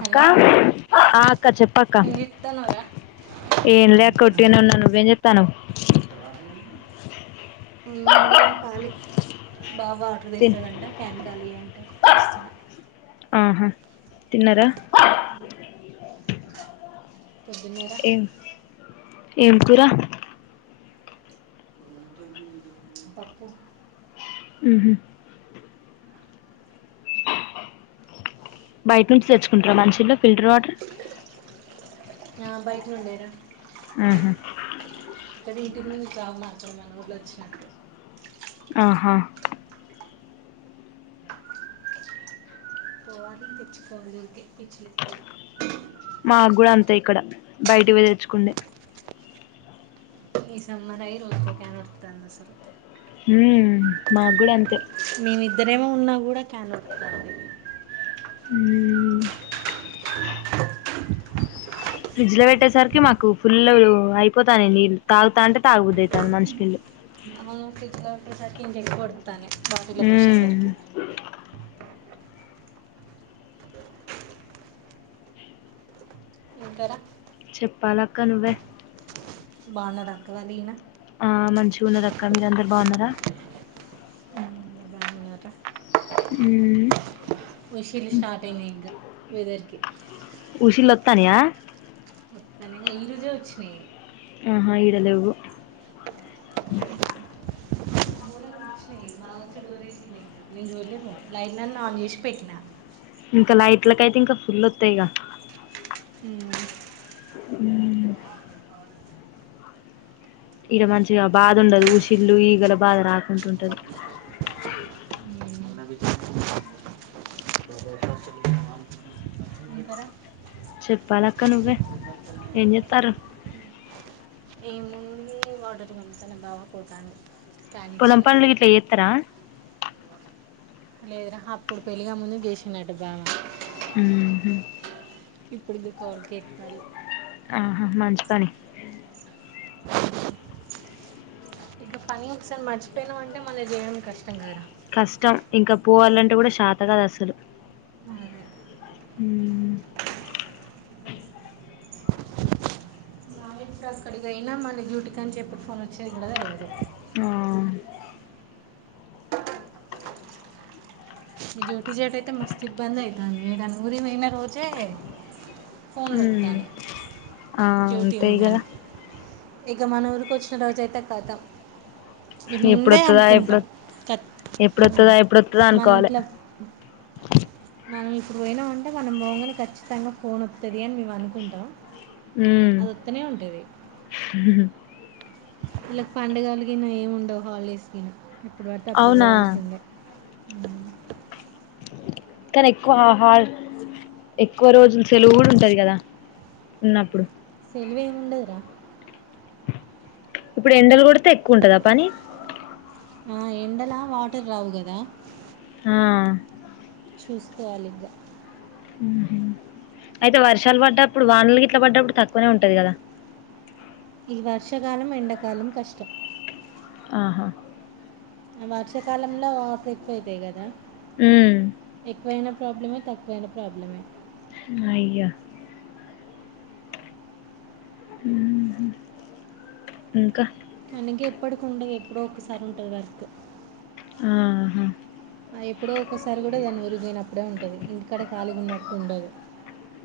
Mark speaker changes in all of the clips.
Speaker 1: Hello
Speaker 2: ఆ అక్క చెప్పక్క
Speaker 1: ఏం చేత్తన్నావ్రా
Speaker 2: ఏం లే అక్క ఉట్టిగానే ఉన్నా నువ్వేం చేత్తానవ్
Speaker 1: ఏం ఉందిరా ఖళీ బాబాట్ర్
Speaker 2: తిన్
Speaker 1: తెస్తాడంట క్యాన్ ఖాళీ అంటే చేస్తున్నా
Speaker 2: ఆహా తిన్నరా
Speaker 1: పొద్దిమీరా
Speaker 2: ఏం ఏం కూరా
Speaker 1: పప్పు
Speaker 2: ఉహు. బయట నుంచి తెచ్చుకుంటర మంచి నీళ్లు ఫిల్టర్ వాటర్.
Speaker 1: ఆ బయట నుండెర.
Speaker 2: ఉహూ
Speaker 1: ఉమ్ ఆవు మాత్రం మన ఊర్లో వచ్చినట్టు.
Speaker 2: అహా
Speaker 1: తెచ్చుకోవాలి అయితే పిచ్చి లేస్తుది.
Speaker 2: మాక్గూడా అంతే ఇక్కడ బయటి తెచ్చుకుందే
Speaker 1: ఈ సమ్మర్ ఐ రోజుకో క్యాన్ వోడుస్తాంది అసలు కు.
Speaker 2: ఉ మాకు కూడా అంతే
Speaker 1: ఇద్దరేమో ఉన్నా కూడా క్యాన్లోటాండీ
Speaker 2: ఉమ్ ఫ్రిడ్జ్ లో పెట్టేసరికి మాకు ఫుల్ అయిపోతానయి నీళ్ళు తాగుతా అంటే తాగుబద్దు అవుతాంది మనిషి నీల్లు
Speaker 1: మానను పసారికిందడికి పడు తనే బాటిలో పోసే
Speaker 2: ఉమ్
Speaker 1: సరికి ఇంగర
Speaker 2: చెప్పాలక్క నువ్వే
Speaker 1: బానార అక్రలీనా
Speaker 2: ఆ మంచిగున్నరక్క మీరందరు బాగున్నారా ఉమ్
Speaker 1: విషిల్లు స్టార్ట్ అయినాయి ఇగా మీడేరికి
Speaker 2: ఉషిలత్తానియా
Speaker 1: నంగా ఈ రోజే వచ్చినాయి
Speaker 2: ఆహా ఇడ లేవు
Speaker 1: [unintelligible]
Speaker 2: ఇంకా లైట్లకైతే ఇంకా ఫుల్ వతాయిక
Speaker 1: ఉమ్
Speaker 2: ఉమ్ ఇక్కడ మంచిగా బాధ ఉండదు ఉసిల్లు ఈగల బాధ రాక
Speaker 1: [inaudible] ఇంకరా
Speaker 2: చెప్పాలక్క నువ్వే ఎంచేతారు
Speaker 1: ఏ ముందు వాటర్ వెళ్తేనే బాగా పోతాంది
Speaker 2: పోలం పంలు గీట్ల ఏతురా
Speaker 1: లేదురా అప్పుడు పెళ్లిగా ముందు గసినట్టు బాగా
Speaker 2: ఉంహు
Speaker 1: ఇప్పుడుంది కాల్ కేక్ మల్ల
Speaker 2: ఆహా మంచి పని
Speaker 1: ఇక పని ఒకసారి మర్చిపోయినవ్ అంటే మళ్ళీ చేయడం కష్టం కదరా
Speaker 2: కష్టం ఇంకా పోవాలంటే కూడా శాతకాదు అసలు
Speaker 1: అదే
Speaker 2: హిం
Speaker 1: బావి అయినా మంది డ్యూటీ కి అని చెప్పి ఫోన్ వచ్చేది లేదో
Speaker 2: ఆ
Speaker 1: ఈ జోటి జాట్ అయితే మస్త్ ఇబ్బంది అయితాంది దాని వురిన్ అయిత రోజే ఫోన్లు
Speaker 2: హ్మ్మ్
Speaker 1: వస్తాను
Speaker 2: హ ఆ
Speaker 1: డ్యూటీ
Speaker 2: అంతే
Speaker 1: ఉందని
Speaker 2: గదా
Speaker 1: ఇక మన ఊరుకొచ్చిన రోజయితే కతం
Speaker 2: ఎప్పుడోత్తదా ఎప్పుడోత్ ఎప్పుడుత్తదా ఎప్పుడుత్తదా అనుకోవాలి
Speaker 1: ట్ల మనం ఇప్పుడు పోయినామంటే మనం పోగానే ఖచ్చితంగా ఫోన్ వతది అని నువ్ అనుకుంటావ్
Speaker 2: మ్ హు
Speaker 1: వీళ్ళకి పండగలు గీనా ఏమీ ఉండవు హాలిడేస్ కినా ఎప్పుడు బడితే అప్పుడు
Speaker 2: అవునా
Speaker 1: పోవాల్సిందే అ
Speaker 2: కానీ ఎక్కువ ఆహల్ ఎక్కువ రోజుల సెలవు ఉంటది కదా ఉన్నప్పుడు
Speaker 1: తెలివెం ఉండదురా
Speaker 2: ఇప్పుడు ఎండలు కొడితే ఎక్కువ ఉంటదా పనీ
Speaker 1: ఆ ఎండల వాటర్ రావు గదా
Speaker 2: ఆ
Speaker 1: చూసుకోవాలి ఇగ్గ
Speaker 2: అయితే వర్షాలు పడ్డప్పుడు వానలు గిట్లా పడ్డప్పుడు తక్కువనే ఉంటది కదా
Speaker 1: ఈ వర్షకాలం ఎండకాలం కష్టం
Speaker 2: ఆహా
Speaker 1: వర్షాకాలంలో ఆ ట్రిప్ అయితాయి కదా
Speaker 2: ఉమ్
Speaker 1: ఎక్కువైనా ప్రాబ్లమే తక్కువైన ప్రాబ్లమే
Speaker 2: అయ్యా ఉంహూ ఇంకా
Speaker 1: కానీ ఇగ ఎప్పటికి ఉండదు ఎప్పుడో ఒకసారి ఉంటది వర్క్
Speaker 2: ఆహా
Speaker 1: ఆ ఎప్పుడో ఒకసారి కూడా దాన్ని ఊరి పోయినప్పుడే ఉంటది ఇంటికాడ ఖాలీ ఉన్నప్పుడు ఉండదు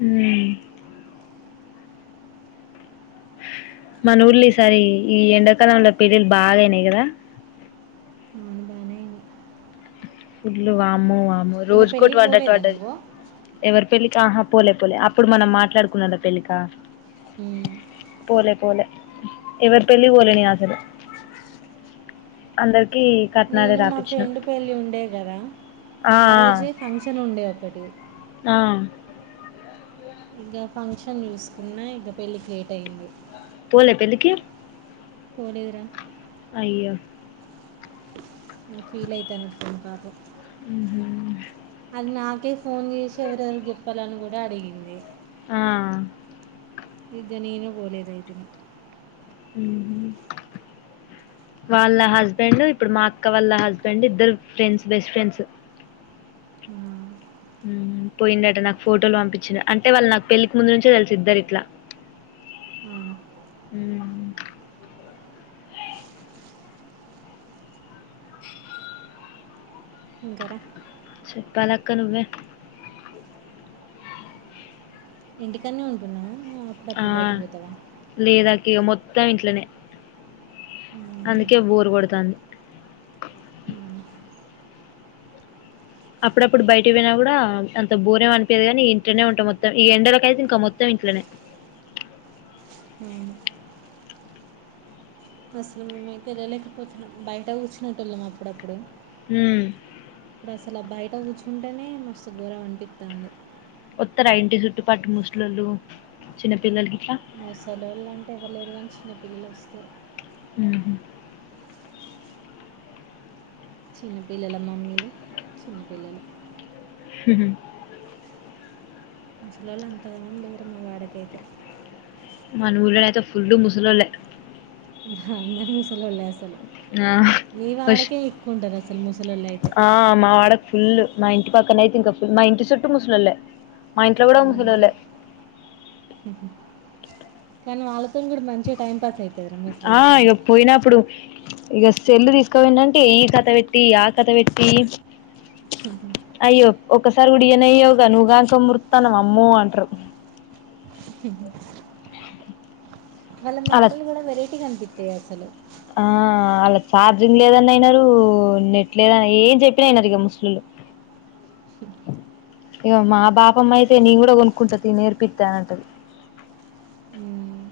Speaker 2: ఉమ్ మన ఊళ్ళో ఈ సారి ఈ ఎండాకాలంలో పెళ్ళిళ్ళు బాగయినాయి కదా
Speaker 1: అవును బాగానే అయింది
Speaker 2: ఫుడ్లు వామో
Speaker 1: వీళ్ళ
Speaker 2: రోజుకోటి
Speaker 1: పెళ్ళికి
Speaker 2: పడ్డట్టు
Speaker 1: పోలేదా
Speaker 2: పడ్డది
Speaker 1: నువ్వు
Speaker 2: ఎవరి పెళ్ళి ఆహా పోలే పోలే అప్పుడు మనం మాట్లాడుకున్నారా తెలీక
Speaker 1: ఉమ్.
Speaker 2: పోలే పోలే ఎవరి పెళ్ళికి పోలే నే అసలు అందరు కి కట్నాల
Speaker 1: నేను మా
Speaker 2: రాపిచ్చినం
Speaker 1: ఫ్రెండ్ పెళ్ళి ఉండే కదా ఆ రోజే ఫంక్షన్ ఉండే ఒకటి
Speaker 2: అ
Speaker 1: ఇక ఫంక్షన్ చూసుకున్నా ఇక పెళ్ళికి లేట్ అయింది
Speaker 2: పోలే పెళ్లికి
Speaker 1: [unintelligible]
Speaker 2: అయ్యో
Speaker 1: హు ఫీల్ అయితానట్టుంది పాపం
Speaker 2: మ్ హు
Speaker 1: నాకే ఫోన్ చేసి ఎవరెవరికి చెప్పాలని కూడా అడిగింది
Speaker 2: ఆ
Speaker 1: ఇద నేనే పోలేదాయితేనే
Speaker 2: మ్ హు వాళ్ళ హస్బెండ్ ఇప్పుడు మా అక్క వాళ్ళ హస్బెండ్ ఇద్దరు ఫ్రెండ్స్ బెస్ట్ ఫ్రెండ్స్
Speaker 1: మ్
Speaker 2: మ్ పోయిండట నాకు ఫోటోలు పంపించిండ్రు అంటే వాళ్ళు నాకు పెళ్ళికి ముందు నుంచే తెలిసి ఇద్దరు ఇట్లా
Speaker 1: అవునా
Speaker 2: ఉమ్
Speaker 1: ఇంగర
Speaker 2: చెప్పాలక్క నువ్వే
Speaker 1: ఇంటికడనే ఉంటున్నావా
Speaker 2: ఆ
Speaker 1: అప్పుడప్పుడు బయటికి పోతావా
Speaker 2: లేదక్కాయ మొత్ ట ఇంట్లోనే
Speaker 1: అవునా
Speaker 2: అందుకే బోరు కొడతాంది. అప్పుడప్పుడు బయటకి పోయినా కూడా అంత బోరేం అనిపియదిగాని ఇంట్లోనే ఉంటాం మొత్తం ఈ ఎండలకయితే ఇంక మొత్తం ఇంట్లోనే
Speaker 1: అవును ఇప్పుడస్సలు మేమైతే లేలేకపోతున్నాం బయట కూర్చునేటోళ్ళం అప్పుడప్పుడు.
Speaker 2: హ్మ్
Speaker 1: ఇప్పుడస్సల ఆ బయట్ తగుచుంటేనే మస్తు ఘోరం అనిపిత్తా ఉంది
Speaker 2: వత్తరా ఇంటి చుట్టుపట్టు ముసల్లోలు చిన్నపిల్లలకి
Speaker 1: ముసలోళ్ళు అంటే ఎవరులేరు కాని చిన్న పిల్లలొస్తరు.
Speaker 2: హ్మ్ హు
Speaker 1: చిన్నపిల్లల మమ్మీలు చిన్నపిల్లలు
Speaker 2: హ్మ్ హు
Speaker 1: ముసలోళ్ళు అంతగనం లేరు మావాడకైతే
Speaker 2: మన ఊళ్ళోగైతే ఫుల్లు ముసలోళ్ళె.
Speaker 1: హ్ అందరూ ముసలొళ్ళే అసలు
Speaker 2: నా
Speaker 1: మీ
Speaker 2: పస్ట్
Speaker 1: వాడకే ఎక్కువ ఉంటారు అసలు ముసలోళ్ళు అయితే
Speaker 2: ఆ మా వాడకి ఫుల్ మా ఇంటి పక్కన అయితే ఇంక ఫుల్ మా ఇంటి చుట్టూ ముసలోళ్ళె మా ఇంట్లో కూడా ముసలోళ్ళె
Speaker 1: హ్మ్ హు కాని వాళ్ళతో మీరు మంచిగా టైం పాస్ అయి
Speaker 2: ఆ ఇగ పోయినప్పుడు ఇక సెల్లు తీసుకోపోయిండంటే ఈ కథ పెట్టి ఆ కథ పెట్టి అయ్యో ఒక తరువుడి ఇయనైయవుగా నువ్ గాని సం మురుతండవ్ అమ్మో అంట్రు
Speaker 1: హిమ్ మల్లె
Speaker 2: ఆళ్ళ
Speaker 1: మాటలు కూడా వెరైటీగా అనిపి తెే అసలు
Speaker 2: ఆ ఆల్లకి చార్జింగ్ లేదన్న ఇనరు నెట్ లేదన్న ఏం చెప్పిన ఇనరిక ముసలోళ్ళు, ఇక మా బాపమ్మ అయితే నేను కూడా కొనుక్కుంట తీ నేర్పిత్తానంటది
Speaker 1: మ్మ్.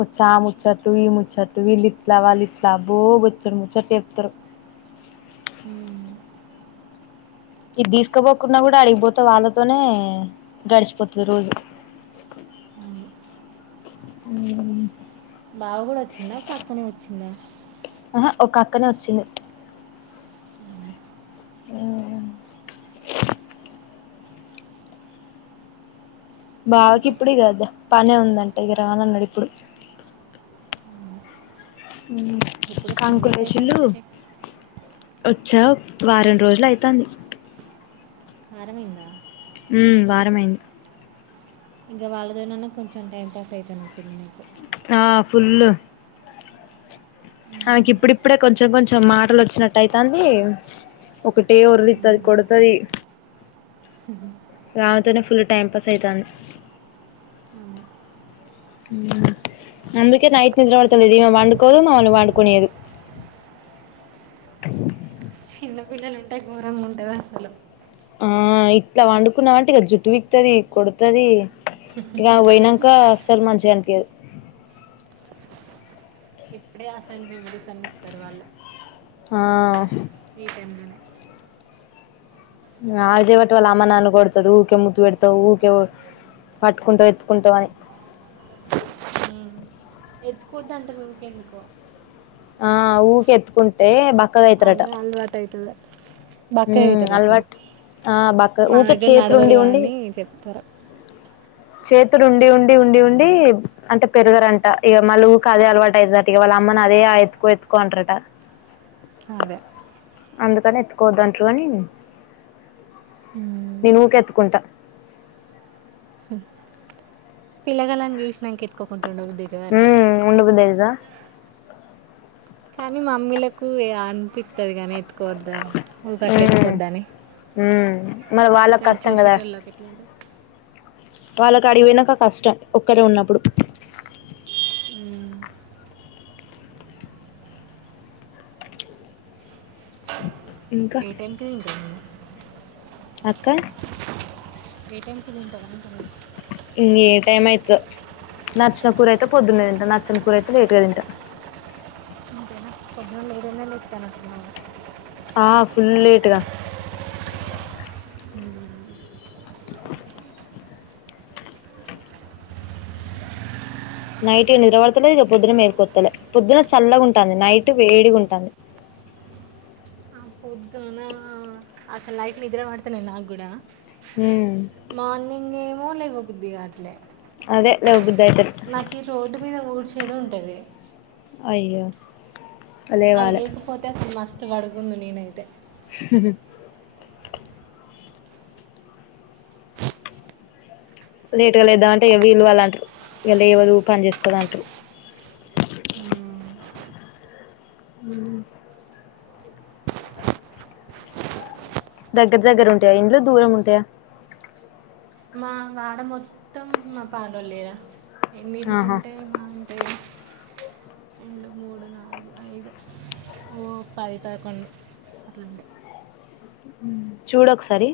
Speaker 2: వచ్చి ఆ ముచ్చట్లు ఈ ముచ్చట్లు వీళ్ళిట్ల వాళ్ళిట్ల అబ్బో బొచ్చేడు ముచ్చట్లు చెప్తరు
Speaker 1: మ్మ్.
Speaker 2: ఇది తీసుకపోకుండా కూడా ఆడికిపోతే వాళ్ళతోనే గడిచిపోతుది రోజు
Speaker 1: అవును.
Speaker 2: హుమ్
Speaker 1: బావ గూడ వచ్చిండ ఒక అక్కనే వచ్చిందా
Speaker 2: ఆహా ఒక అక్కనే వచ్చింది. బాకి
Speaker 1: ఇంకా
Speaker 2: ఇప్పుడిది కద పనే ఉందంట ఇక రానన్నాడు ఇప్పుడు
Speaker 1: ఎప్పుడో టెన్ డేస్ అయితంది వచ్చి
Speaker 2: వచ్చావ్ వారం రోజులు ఐతాంది
Speaker 1: వారమైందా
Speaker 2: మ్మ్ వారమైంది
Speaker 1: ఇంగ వాళ్ళతోనన్నా కొంచెం టైం పాస్ ఐతున్నట్టుంది నీకు
Speaker 2: ఆ ఫుల్లు ఆమెకి ఇప్పుడిప్పుడే కొంచెం కొంచెం మాటలు వచ్చినట్ అయితాంది ఒకటే ఓర్లుతది కొడుతది. రామెతోనే ఫుల్లు టైం పాస్ అయితాంది.
Speaker 1: అవును
Speaker 2: మ్మ్ అందుకే నైట్ నిద్ర పడతలేదు ఈమె పండుకోదు మమ్మల్ని పండుకోనీయదు.
Speaker 1: చిన్న పిల్లలు ఉంటే ఘోరంగా ఉంటది అసలు
Speaker 2: ఆ ఇట్లా వండుకున్నమంటే ఇగ జుట్టు పీక్తది కొడుతది ఇగ పోయినంకాస్ అసలు మంచిగనిపియ్యదు
Speaker 1: ఇప్పుడే ఆసంది [unintelligible] వాళ్ళు
Speaker 2: ఆ
Speaker 1: ఈ టైంలోనే
Speaker 2: ఆళచేపటి వాళ్ళ అమ్మ నన్ను కొడతాది ఊరికే ముద్దు పెడతావ్ ఊరికే పట్టుకుంటావ్ ఎత్తుకుంటావు అని
Speaker 1: ఎత్తుకోవద్దంటారు ఉకే ఎందుకో
Speaker 2: ఆ ఉకే ఎత్తుకుంటే బక్క
Speaker 1: అదే అలవాటైతదట
Speaker 2: హ్మ్.
Speaker 1: బక్కగైతరట్నా
Speaker 2: అలవాటు. ఆ! బక్క
Speaker 1: మా
Speaker 2: ఊకే
Speaker 1: దగ్గర
Speaker 2: చేతులుండి
Speaker 1: నడవరు అని చెప్తరు.
Speaker 2: చేతిలో ఉండి ఉండి ఉండి ఉండి అంటే పెరగరంట ఇగ మల్ల ఊకే అదే అలవాటయ్యిదట ఇగ వాళ్ళమ్మ నదే ఇగ ఎత్తుకో ఎత్తుకో అంటరట
Speaker 1: అదే
Speaker 2: అందుకనే ఎత్తుకోద్దంటరని నేను ఉకే ఎత్తుకుంటా.
Speaker 1: పిల్ల గాళ్లను చూసినంక ఎత్తుకోకుండ్
Speaker 2: మ్మ్ ఉండబుద్ధి అయితదా
Speaker 1: కానీ మమ్మీలకు ఇగ అనిపి వత్తది గానీ ఎత్తుకోవద్ద ఊకట్ల
Speaker 2: హ్మ్.
Speaker 1: ఎత్తుకోవద్దని
Speaker 2: హ్మ్. మరి వాళ్ళకి
Speaker 1: కానీ చూసేటోళ్ళకి ఎట్లుంటది
Speaker 2: వాళ్ళక్ ఆడిపొయ్యినంక కష్టం ఒక్కరే ఉన్నప్పుడు
Speaker 1: మ్మ్
Speaker 2: [inaudible]
Speaker 1: ఏ టైం కి తింటావ్ నువ్వు
Speaker 2: అక్క
Speaker 1: ఏ టైం కి తింటావ్ అంటున్న
Speaker 2: ఏ టైం అయితదో నచ్చిన కూర అయితే పొద్దున్నే తింటా నచ్చని కూర అయితే లేటుగా తింటా.
Speaker 1: అంతేనా పొద్దున్నే లేటుగనే లేతన్నట్టున్నావ్ గా
Speaker 2: ఆ ఫుల్లు లేటుగా [inaudible] నైట్ ఇగ నిద్ర పడతలే ఇగ పొద్దున మేలుకొత్తలే పొద్దున చల్లగుంటాంది నైటు వేడిగుంటాంది.
Speaker 1: పొద్దున అసలు నైట్ నిద్ర పడతలే నాగ్గుడా
Speaker 2: ఉమ్
Speaker 1: మార్నింగేమ్ మో లేవబుద్ధి గా
Speaker 2: అదే లెవబుద్
Speaker 1: నాకీ రోడ్డు మీద ఊడ్చేది ఉన్ పదే
Speaker 2: అయ్యో
Speaker 1: అది
Speaker 2: లేవాలే
Speaker 1: లేకపోతే అసలు మస్ తు పడుకుందు నేనైతే
Speaker 2: లేట్గా లేద్దామ అంటే వీల్లు వళ్ళంటారు లేవదు పని చేసుకోదు అంటారు దగ్గర దగ్గర ఉంటాయా ఇంట్లో దూరం ఉంటాయా
Speaker 1: మా వాడ మొత్తం మా పల్లోలేర ఎన్ని ఇల్లులు
Speaker 2: ఆహా
Speaker 1: ఉంటాే మా రెండు మూడు నాలుగు ఐదు ఓ పది పదకొండు అట్లాండి
Speaker 2: చూడొకసారి